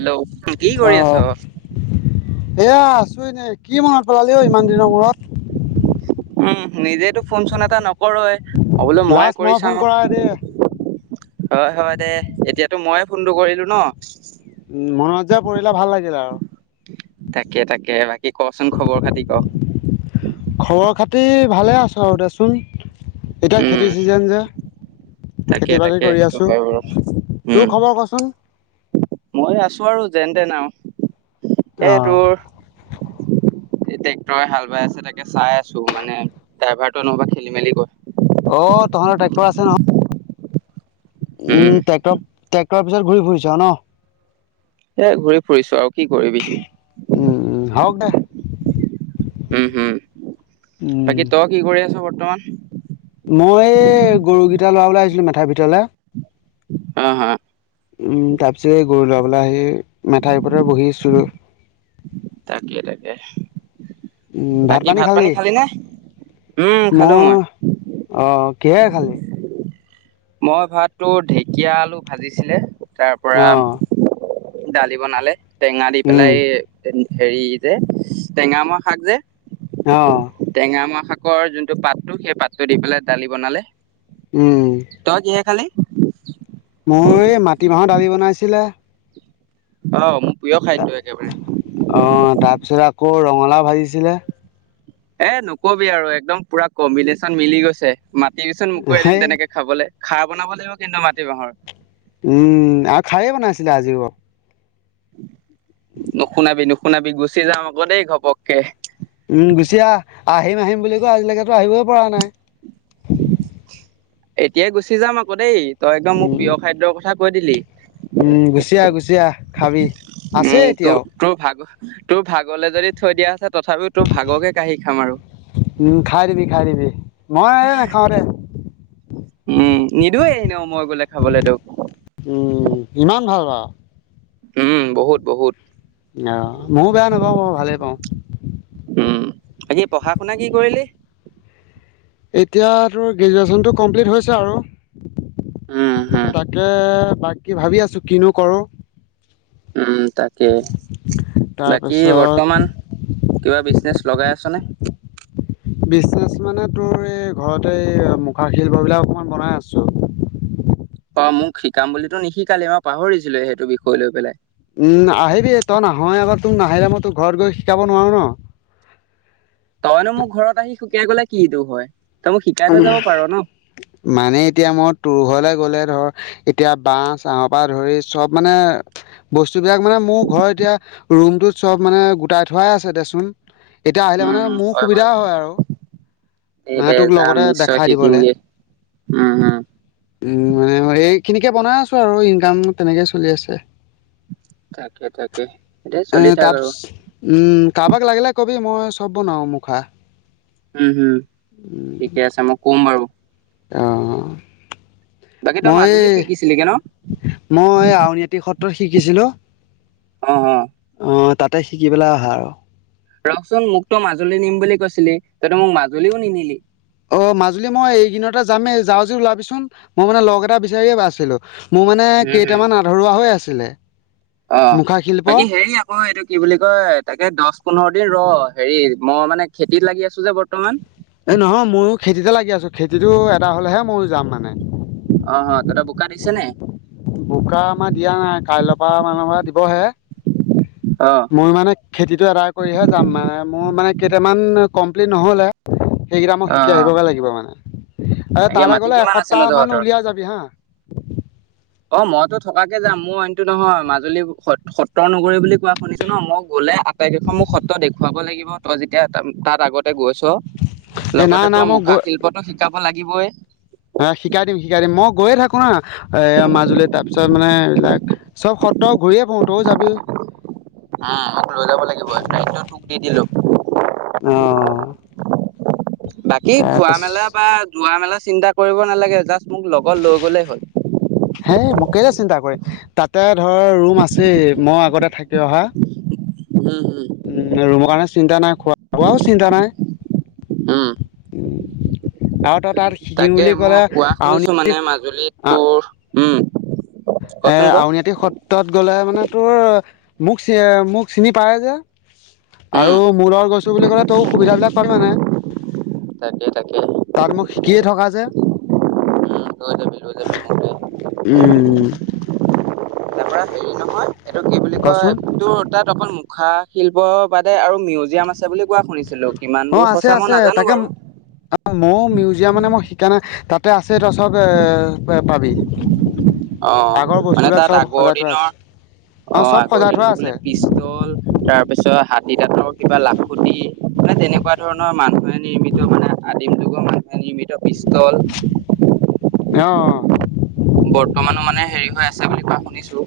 হেল্ল'।কি অ কৰি আছ? এয়া আছো এনে। কি মনত পেলালি অ' ইমান দিনৰ মূৰত। উম, নিজেইেতটো ফোন-চোন এটা নকৰয়। অ', বোলো মইয়ে লাষ্ট কৰি মই ফোন চাওঁ‌, কৰা দে হয় হয়। দে এতিয়াতো ময়ে ফোনটো কৰিলো ন? উম, মনত যে পৰি়লে ভাল লাগে। তাকে, তাকে বাকী কচোন খবৰ খাতি ক? খবৰ-খাতি ভালে আছ আৰু দেচোন। এতিয়া উম খেতিৰ চিজন যে। তাকে খেতি বাতি তাকে কৰি সেইটো আছো হয় বাৰু। তোৰ উম। খবৰ কচোন মই আছো আৰু যেন তেন আৰু অ এই ট্ৰেক্টৰে হাল বাই আছে তাকে চাই আছো মানে ।ড্ৰাইভাৰটো নহবা খেলি মেলি কৈ অ' তহঁতৰ ট্ৰেক্টৰ আছে নহয়? উম ট্ৰেক্টৰৰ ট্ৰেক্টৰৰ পিছত ঘূৰি ফুৰিছ ন। এ ঘূৰি ফুৰিছো আৰু কি কৰিবি। উম হ দো উম হম। বাকী তই কি কৰি আছ বৰ্তমান? মই গৰুকেইটা লৰাবলৈ আহিছিলোঁ মেথাৰ ভিতৰলৈ। অ' হা উম তাৰ পিছত এই গৰু লৰাবলৈ আহি মেঠাই পৰৰ বহিছো। তাকে তাকে। ভাত বাকী পানী খাল দেই খালি নে উম খালো মই অ'। কিহেৰে খালি? মই ভাতটো ঢেকীয়া আলু ভাজিছিলে তাৰ পৰা অঁ দালি বনালে টেঙা দি উম পেলাই। হেৰি যে টেঙামৰা শাক যে অঁ টেঙ মোৱা শাকৰ যোনটো পাতটো সেই পাতটো দি পেলাই দালি বনালে। উম তই কিহে খালি? মই এই মাটিমাহৰ দালি বনাইছিলে। অ' প্ৰিয় খাদ্য একেবাৰে অ' তাৰপিছত আকৌ ৰঙালাও ভাজিছিলে। এ নকবি আৰু একদম পুৰা কম্বিনেশ্যন মিলি গৈছে। মাটি পিচোন মকৰা দিম সেই তেনেকে খাবলৈ খাৰ বনাব লাগিব কিন্তু মাটি বাহৰ উম আৰু খাইেই বনাইছিলে আজিও আ নুশুনাবি নুশুনাবি গুচি যাম আকৌ দেই ঘপককে। উম গুচি আহ আহিম আহিম বুলি কওঁ আজিলৈকেতো আহিবই পৰা নাই। এতিয়াই গুচি যাম আকৌ দেই। তই একম মোৰ উম প্ৰিয় খাদ্যৰ কথা কৈ দিলি। উম গুচ আহা গুচি আহ খাবি। উম আছে তোৰ এতিয়াও তোৰ ভাগ তোৰ ভাগলৈ যদি থৈ দিয়া আছে। তথাপিও তোৰ ভাগকে কাঢ়ি খাম আৰু উম খাই দিবি, খাই দিবি মই নাই নেখাওঁৰে উম নিদয়ে আহ নও মই গলে খাবলৈ তেওঁোক উম ইমান ভাল বাৰু উম বহুত বহুত। আহ ময়ো বেয়া নাপাওঁ অ' ভালে পাওঁ। আজি পঢ়া-শুনা কি কৰিলি? এতিয়া তোৰ গ্ৰেজুৱেচনটো কমপ্লিট হৈছে আৰু! উম হম তাকে, বাকী ভাবি আছো কিনো কৰো? উম, তাকে। বাকী তাৰপিছত বৰ্তমান কিবা বিজনেছ? লগাই আছনে? বিজনেচ মানে, তোৰ এই ঘৰতে এই মুখাৰ শিল্পবিলাক অকমান বনাই আছো। অ' মোক শিকাম বুলিতো নিশিকালি! মই পাহৰিছিলো সেইটো বিষয় লৈ পেলাই। উম, আহিবি তই নাহয়ে আকৌ! তোক নাহিলে মই তোৰ ঘৰত গৈ শিকাব নোৱাৰো ন? [inaudible] তইনো মোক ঘৰত আহি শিকাই গ'লে কিটো হয়! তই মোক শিকাই থৈ যাব পাৰ ন! মানে এতিয়া মই তোৰ ঘৰলৈ গ'লে ধৰ, এতিয়া বাঁহ-চাহৰ পৰা ধৰি চব মানে বস্তুবিলাক মানে মোৰ ঘৰত এতিয়া ৰুমটোত, চব মানে গোটাই থোৱাই আছে দেচোন। এতিয়া আহিলে মানে মোৰ সুবিধা হয় আৰু! এ মানে দে তোক যাম লগতে নিশ্চয় দেখাই দিবলে শিকিমগে। উম, হুম। উম মানে এইখিনিকে বনাই আছোঁ আৰু, ইনকাম তেনেকে চলি আছে। তাকে তাকে এতিয়া চলি থাক তাপছ আৰু উম! কাৰোবাক লাগিলে কবি, মই চব বনাওঁ মুখা। উম হুম। ঠিকে আছে মই কম বাৰু। অ'। বাকী তই মই মাজুলী এই, শিকিছিলিগে ন? মই আউনীআটি সত্ৰত শিকিছিলোঁ। অ' হ অ' তাতে শিকি পেলাই অহা আৰু। ৰখচোন মোকতো মাজুলী নিম বুলি কৈছিলি! তইতো মোক মাজুলীও নিনিলি। অ' মাজুলী মই এইকিদিনতে যামেই। যাৱ যদি ওলাবিচোন, মই মানে লগ এটা বিচাৰিয়ে আছিলোঁ। মোৰ মানে উম, হুম, কেইটামান আধৰুৱা হৈ আছিলে। অ', মুখা শিল্প বাকী হেৰি আকৌ এইটো কি বুলি কয় তাকে দশ পোন্ধৰ দিন ৰ। হেৰি মই মানে খেতিত লাগি আছোঁ যে বৰ্তমান। এই নহয় মইয়ো খেতিতে লাগি আছোঁ, খেতিটো এদাই হ'লেহে মইও যাম মানে। অ' অ' তহঁতৰ বোকা দিছে নে? বোকা আমাৰ দিয়া নাই, কাইলৰ পৰা মানৰ পৰা দিবহে। অ', মই মানে খেতিটো এদায় কৰিহে যাম মানে, মোৰ মানে কেইটামান কমপ্লিট নহ'লে। সেইকেইটা মই অ', শিকি অ'। আহিবগৈ লাগিব মানে। এ তাকে তালৈ মাটি গ'লে কিমান আছেনো এসপ্তাহ মান তহঁতৰ? উলিয়াই যাবি হা। অ' মইতো থকাকে যাম। মোৰ অইনটো নহয়, মাজুলী সত্ৰৰ নগৰী বুলি কোৱা শুনিছা ন! মই গ'লে আটাইকেইখন সত্ৰ মোক দেখুৱাব লাগিব। তই যেতিয়া তাত আগতে গৈছ এ নাই লগতে নাই তোৰ মুখা শিল্পতো শিকাব লাগিবই। অ' শিকাই দিম শিকাই দিম। মই গৈয়ে থাকো ন, এ মাজুলীত তাৰ পিছত মানে এইবিলাক, চব সত্ৰ ঘূৰিয়ে ফুৰো তয়ো যাবি। অ' মোক লৈ যাব লাগিব, দায়িত্ব তোক দি দিলো। অ বাকী তাৰপাছ খোৱা-মেলা বা যোৱা-মেলা। চিন্তা কৰিব নালাগে। জাষ্ট মোক লগত লৈ গ'লেই হ'ল। হে মই কেলে চিন্তা কৰিম! তাতে ধৰ ৰুম আছেই মই আগতে থাকি অহা। উম উম ৰুমৰ কাৰণে চিন্তা নাই, খোৱা-খোৱাও চিন্তা নাই। উম উম উ আৰু তাত তাত শিকিম তাকে বুলি মই ক'লে কোৱা শুনিছো মানে আউনীআটি মাজুলীত তোৰ উম এ কচোন ক আউনীআটি সত্ৰত গ'লে মানে তোৰ মোক, মোক চিনি পায় যে। উম আৰু মোৰ লগত গৈছো বুলি ক'লে তইয়ো সুবিধাবিলাক পাবি মানে! তাকেই তাকেই। কি থকা যে, লৈ যাবি লৈ যাবি মোক দেই উম! [unintelligible] তাৰ পৰা হেৰি নহয় এইটো কি বুলি কয় কচোন তোৰ তাত অক মূ খা শিল্প বাদে আৰু মিউজিয়াম আছে বুলি কোৱা শুনিছিলো কিমান অ দূৰ আছে সঁচা মই আছে নাজানো তাকে বাৰু মই মিউজিয়াম মানে মই শিকা নাই তাতে আছে তই এ চব পাবি। অ আগৰ মানে বস্তুবিলাক তাত চব আগৰ সজাই থোৱা দিনৰ আছে অ চব আগৰ সজাই থোৱা দিনৰ আছে বোলে পিষ্টল, তাৰপিছত তিতাঁতৰ কিবা লাফুটি মানে তেনেকুৱা ধৰণৰ মানুহে নিৰ্মিত মানে আদিম যুগৰ নিৰ্মিত পিষ্টল, অ বৰ মান মানে হেৰি হৈ আছে বুলি কোৱা শুনিছোঁ।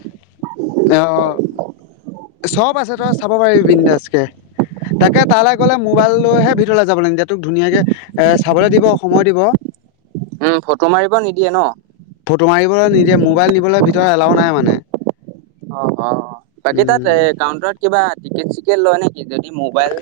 তেওঁ চব আছে তই চাব পাৰিবি বিন্দাস কে, তাকে তালৈ গ'লে মোবাইল লৈহে ভিতৰলৈ যাব নিদিয়ে তোক ধুনীয়াকে এ চাবলৈ দিব সময় দিব উম ফটো মাৰিব নিদিয়ে ন ফটো মাৰিবলৈ নিদিয়ে, মোবাইল নিবলৈ ভিত ৰ এলাও নাই মানে। অ অ বাকী তাত উম এ কাউন্টাৰত কিবা টিকেট চিকেট লয় নে কি, যদি মোবাইল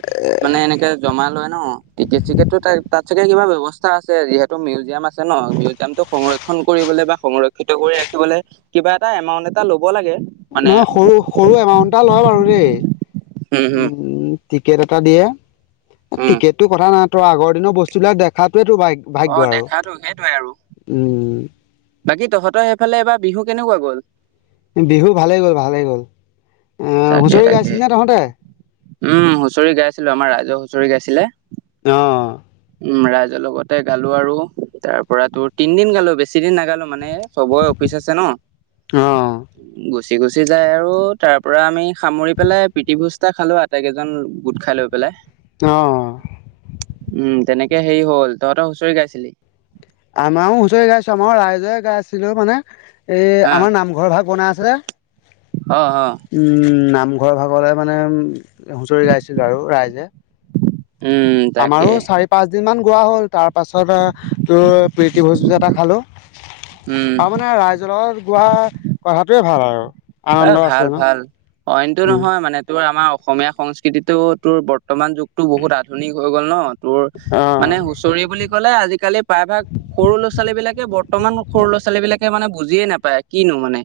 মানে এনেকে জমা লয় ন টিকেট চিকেটটো ত তাত চাগে কিবা ব্যৱস্থা আছে যিহেতু মিউজিয়াম আছে ন মিউজিয়ামটো সংৰক্ষণ কৰিবলে বা সংৰক্ষিত কৰি ৰাখি খিবলে কিবা এটা এমাউন্ট এটা লব লাগে। মানে নহয় সৰু সৰু এমাউন্ট এটা লয় বাৰু দেই উম। টিকেট এটা দিয়ে, এ উম টিকেটটো কথা নাই তই আগৰ দিনৰ বস্তু বিলাক দেখাত সেইটো ভাগ অ ভাগ্য আৰু দেখাতো সেইটোৱে আৰু উম। বাকী তহঁতৰ সেইফালে এবাৰ বিহু কেনেকুৱা গ'ল? বিহু ভালেই গ'ল ভালেই গ'ল, আহ তাকে হুঁচৰি তাকে গাইছিল নে তহঁতে? উম হুঁচৰি গাই আছিলো আমাৰ ৰাইজে হুঁচৰি গাইছিলে। অহ। উম ৰাইজৰ লগতে গালো আৰু তাৰ পৰা তোৰ তিনদিন গালো বেছিদিন নাগালো। মানে চবৰে অফিচ আছে ন। অ গুচি গুচি যায় আৰু তাৰ পৰা আমি সামৰি পেলাই প্ৰীতিভোজ এটা খালো আটাইকেইজন গোট খাই লৈ পেলাই। অ। উম তেনেকে হেৰি হ'ল তহঁতৰ হুঁচৰি গাইছিলি। আমাৰো হুঁচৰি গাইছো আমাৰ ৰাইজৰে গাই আছিলো মানে এ হা আমাৰ নামঘৰ ভাগ বনাই আছে। অ অ উম নামঘৰৰ ভাগলৈ মানে উম হুঁচৰি গাইছিলো আৰু ৰাইজে। উম আমাৰো তাকে চাৰি পাঁচ দিন মান গোৱা হ'ল। তাৰপাছত তোৰ প্ৰীতি ভোজ এটা খালোঁ। উম আৰু মানে ৰাইজৰ লগত গোৱা কথাটোয়ে ভাল আৰু। এ আনন্দ আছে ভাল ন ভাল অইনটো উম নহয় মানে তোমাৰ আমাৰ অসমীয়া সংস্কৃতিটো তোৰ বৰ্তমান যুগটো বহুত আধুনিক হৈ গ'ল ন। তোৰ আহ মানে হুচৰি বুলি ক'লে আজিকালি প্ৰায়ভাগ সৰু ল'ৰা - ছোৱালীবিলাকে বৰ্তমান সৰু ল'ৰা- ছোৱালীবিলাক মানে বুজিয়ে নাপায় কিনো মানে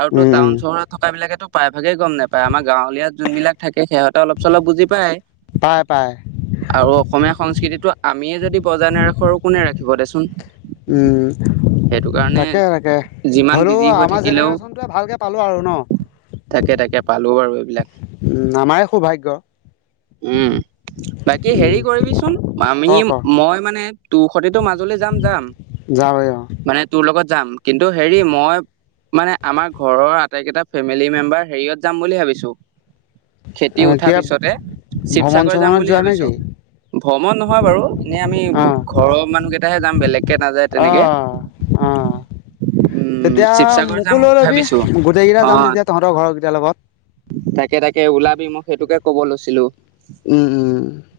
আৰু ত উম টাউন উম চা উনত থকা বিলাকেতো প্ৰায়ভাগেই গম নাপায় আমাৰ গাৱলীয়াত যোনবিলাক থাক সিহঁতে অলপ চলপ বুজি পায় পাই পাই আৰু অসমীয়া সংস্কৃতিটো আমিয়ে যদি বজায় নেৰাখো আৰু কোনে ৰাখিব দেচোন। উম সেইটো কাৰণে তাকে তাকে যিমান হলেও বিজি হৈ আমাৰ থাকিলেও জেনেৰেশ্যন টোৱে ভালকে পালো আৰু ন তাকে তাকে পালো বাৰু এইবিলাক। উম আমাৰ সৌভাগ্য। উম বাকী উম হেৰি কৰিবিচোন আমি ক ক মই মানে তোৰ সতেতো মাজুলী যাম যাম, যাবই অ মানে তোৰ লগত যাম কিন্তু হেৰি মই মানে আমাৰ ঘৰৰ আটাইকেইটা ফেমিলি মেম্বাৰ হেৰিয়ত যাম বুলি ভাবিছো। খেতি উঠাৰ কিবা পিছতে ভ্ৰমণ শিৱসাগৰ যাম চমনত বুলি যোৱা ভাবিছো। নেকি ভ্ৰমণ নহয় বাৰু এনে আমি অ ঘৰৰ মানুহ কেইটাহে যাম বেলেগকে নাযায় অ তেনেকে। অ । [inaudible] তেতিয়া মোকো লৈ লবি ভাবিছো গোটেই কেইটা অ যাম তেতিয়া তহঁতৰ ঘৰ কেইটাৰ লগত। তাকে তাকে ওলাবি মোক সেইটোকে ক'ব লৈছিলো। উম উম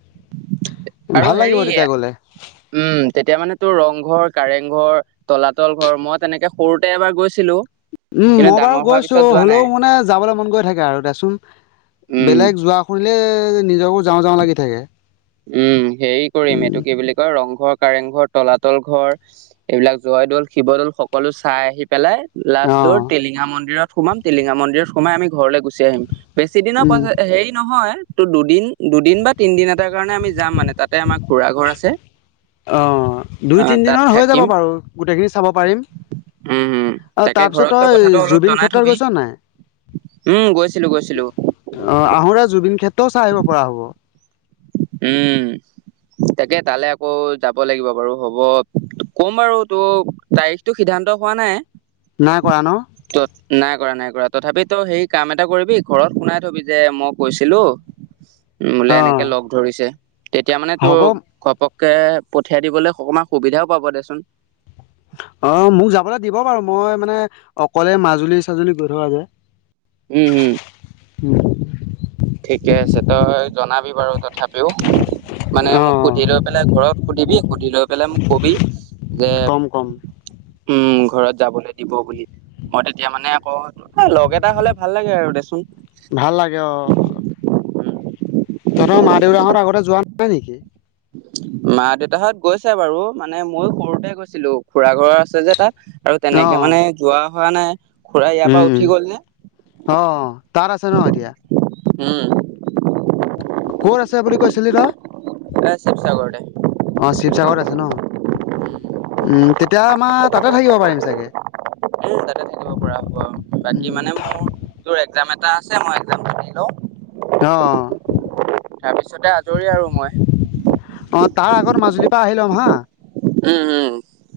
আৰু ভাল হেৰি লাগিব তেতিয়া গ'লে উম। তেতিয়া মানে তোৰ ৰংঘৰ কাৰেংঘৰ তলাতল ঘৰ মই তেনেকে সৰুতে এবাৰ গৈছিলো। উম কিন্তু মই বাৰু ডাঙৰ হোৱাৰ গৈছো। পিছত যোৱা নাই হলেও মানে যাবলৈ মন গৈ থাকে আৰু দেচোন উম বেলেগ যোৱাহৈ। নিজকো যাওঁ যাওঁ লাগি থাকে। উম হেৰি কৰিম উম এইটো কি বুলি কয় ৰংঘৰ। কাৰেং ঘৰ তলাতল ঘৰ এইবিলাক জয়দল শিৱদ'ল সকলো চাই আহি পেলাই। লাষ্টৰ অঁ টিলিঙা মন্দিৰত সোমাম টিলিঙা মন্দিৰত সোমাই আমি ঘৰলৈ গুচি আহিম। বেছি দিনৰ পই উম হেৰি নহয় ত দুদিন দুদিন বা তিনিদিনত তাৰ কাৰণে আমি যাম মানে তাতে আমাৰ খুৰা ঘৰ আছে। অ, অ তাত দুই-তিনিদিনৰ হৈ যাব থাকিম বাৰু গোটেইখিনি চাব পাৰিম। উম উম অ, তাকে তাৰপিছত ঘৰত কথাটো তই অলপ জুবিন জনাই ক্ষেত্ৰ থবি গৈছ নাই? উম গৈছিলো গৈছিলো আহ, আহোতে জুবিন ক্ষেত্ৰও চাই আহিব পৰা হ'ব। উম। তাকে, তালে আকৌ যাব লাগিব বাৰু হ'ব ক'ম বাৰু তো তাৰিখটো সিদ্ধান্ত। হোৱা নাই। নাই কৰা ন? ত নাই কৰা, নাই কৰা তথাপি তই সেই কাম এটা কৰিবি ঘৰত শুনাই থবি যে মই কৈছিলো? বোলে অঁ এনেকে লগ ধৰিছে, তেতিয়া মানে তোৰ হ'ব ঘপক কে পঠিয়াই দিবলৈ অকমান সুবিধাও পাব দেচোন। অ, মোক যাবলৈ দিব বাৰু মই মানে অকলে মাজুলী-চাজুলী গৈ থকা যে। উম, উম। হম। [inaudible] ঠিকে আছে তই জনাবি বাৰু তথাপিও। মানে মোক অঁ সুধি লৈ পেলাই ঘৰত সুধিবি সুধি লৈ পেলাই মোক কবি যে উ। [inaudible] উম, ঘৰত যাবলৈ দিব বুলি। মই তেতিয়া মানে আকৌ লগ এটা হলে ভাল লাগে আৰু দেচোন। ভাল তহতৰ মা দেউতাহঁৰ আগতে যোৱা নাই নেকি? মা-দেউতাহত গৈছে বাৰু মানে ময়ো সৰুতে গৈছিলো খুৰা ঘৰ আছে যে তাত। আৰু তেনেকে অঁ মানে যোৱা হোৱা নাই। খুৰা ইয়াৰ পৰা উম, উঠি উম, গল যে অ, তাত আছে ন এতিয়া? উম। ক'ত আছে বুলি কৈছিলি তই? এ শিৱসাগৰতে অ, শিৱসাগৰত আছে ন? উম তেতিয়া আমাৰ তাতে থাকিব পাৰিম চাগে। উম, তাতে থাকিব পৰা হ'ব আৰু বাকি উম মানে মোৰ তোৰ একজাম এটা ম এটা দি লওঁ। অ [unintelligible] তাৰপিছতে আজৰি আৰু মই। অ, তাৰ আগত মাজুলীৰ পৰা আহি ল'ম হা। উম, উম।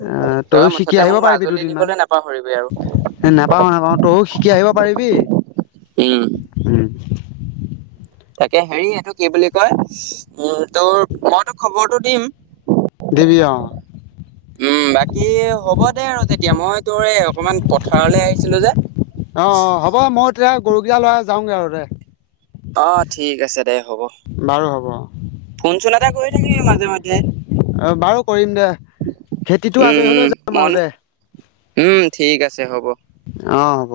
অ, তই তইও শিকি মুঠতে আহিব মোক পাৰিবি মাজুলী দুদিনমান। নিবলৈ নাপাহৰিবি আৰু নাপাও, নাপাও, তইয়ো কি আহিব পাৰিবি। উম। উম তাকে হেৰি এইটো কি বুলি কয় উ তোৰ মইতো খবৰটো দিম। দিবি অ উ। উম, বাকী হ'ব দে আৰু এতিয়া। মই তোৰ এই অকমান পথাৰলৈ আহিছিলো যে । অ, অ, হ'ব মই তেতিয়া গৰুকেইটা লৈ যাওঁগে আৰু দে। অ, ঠিক আছে। দে হ'ব। বাৰু হ'ব ফোন-চোন এটা কৰি থাকিবি মাজে মাজে। অ, বাৰু কৰিম দে। খেতিটো উম আজৰি হৈ উম লৈ যাম মন আৰু দে। উম, ঠিক আছে হ'ব। অঁ, হ'ব।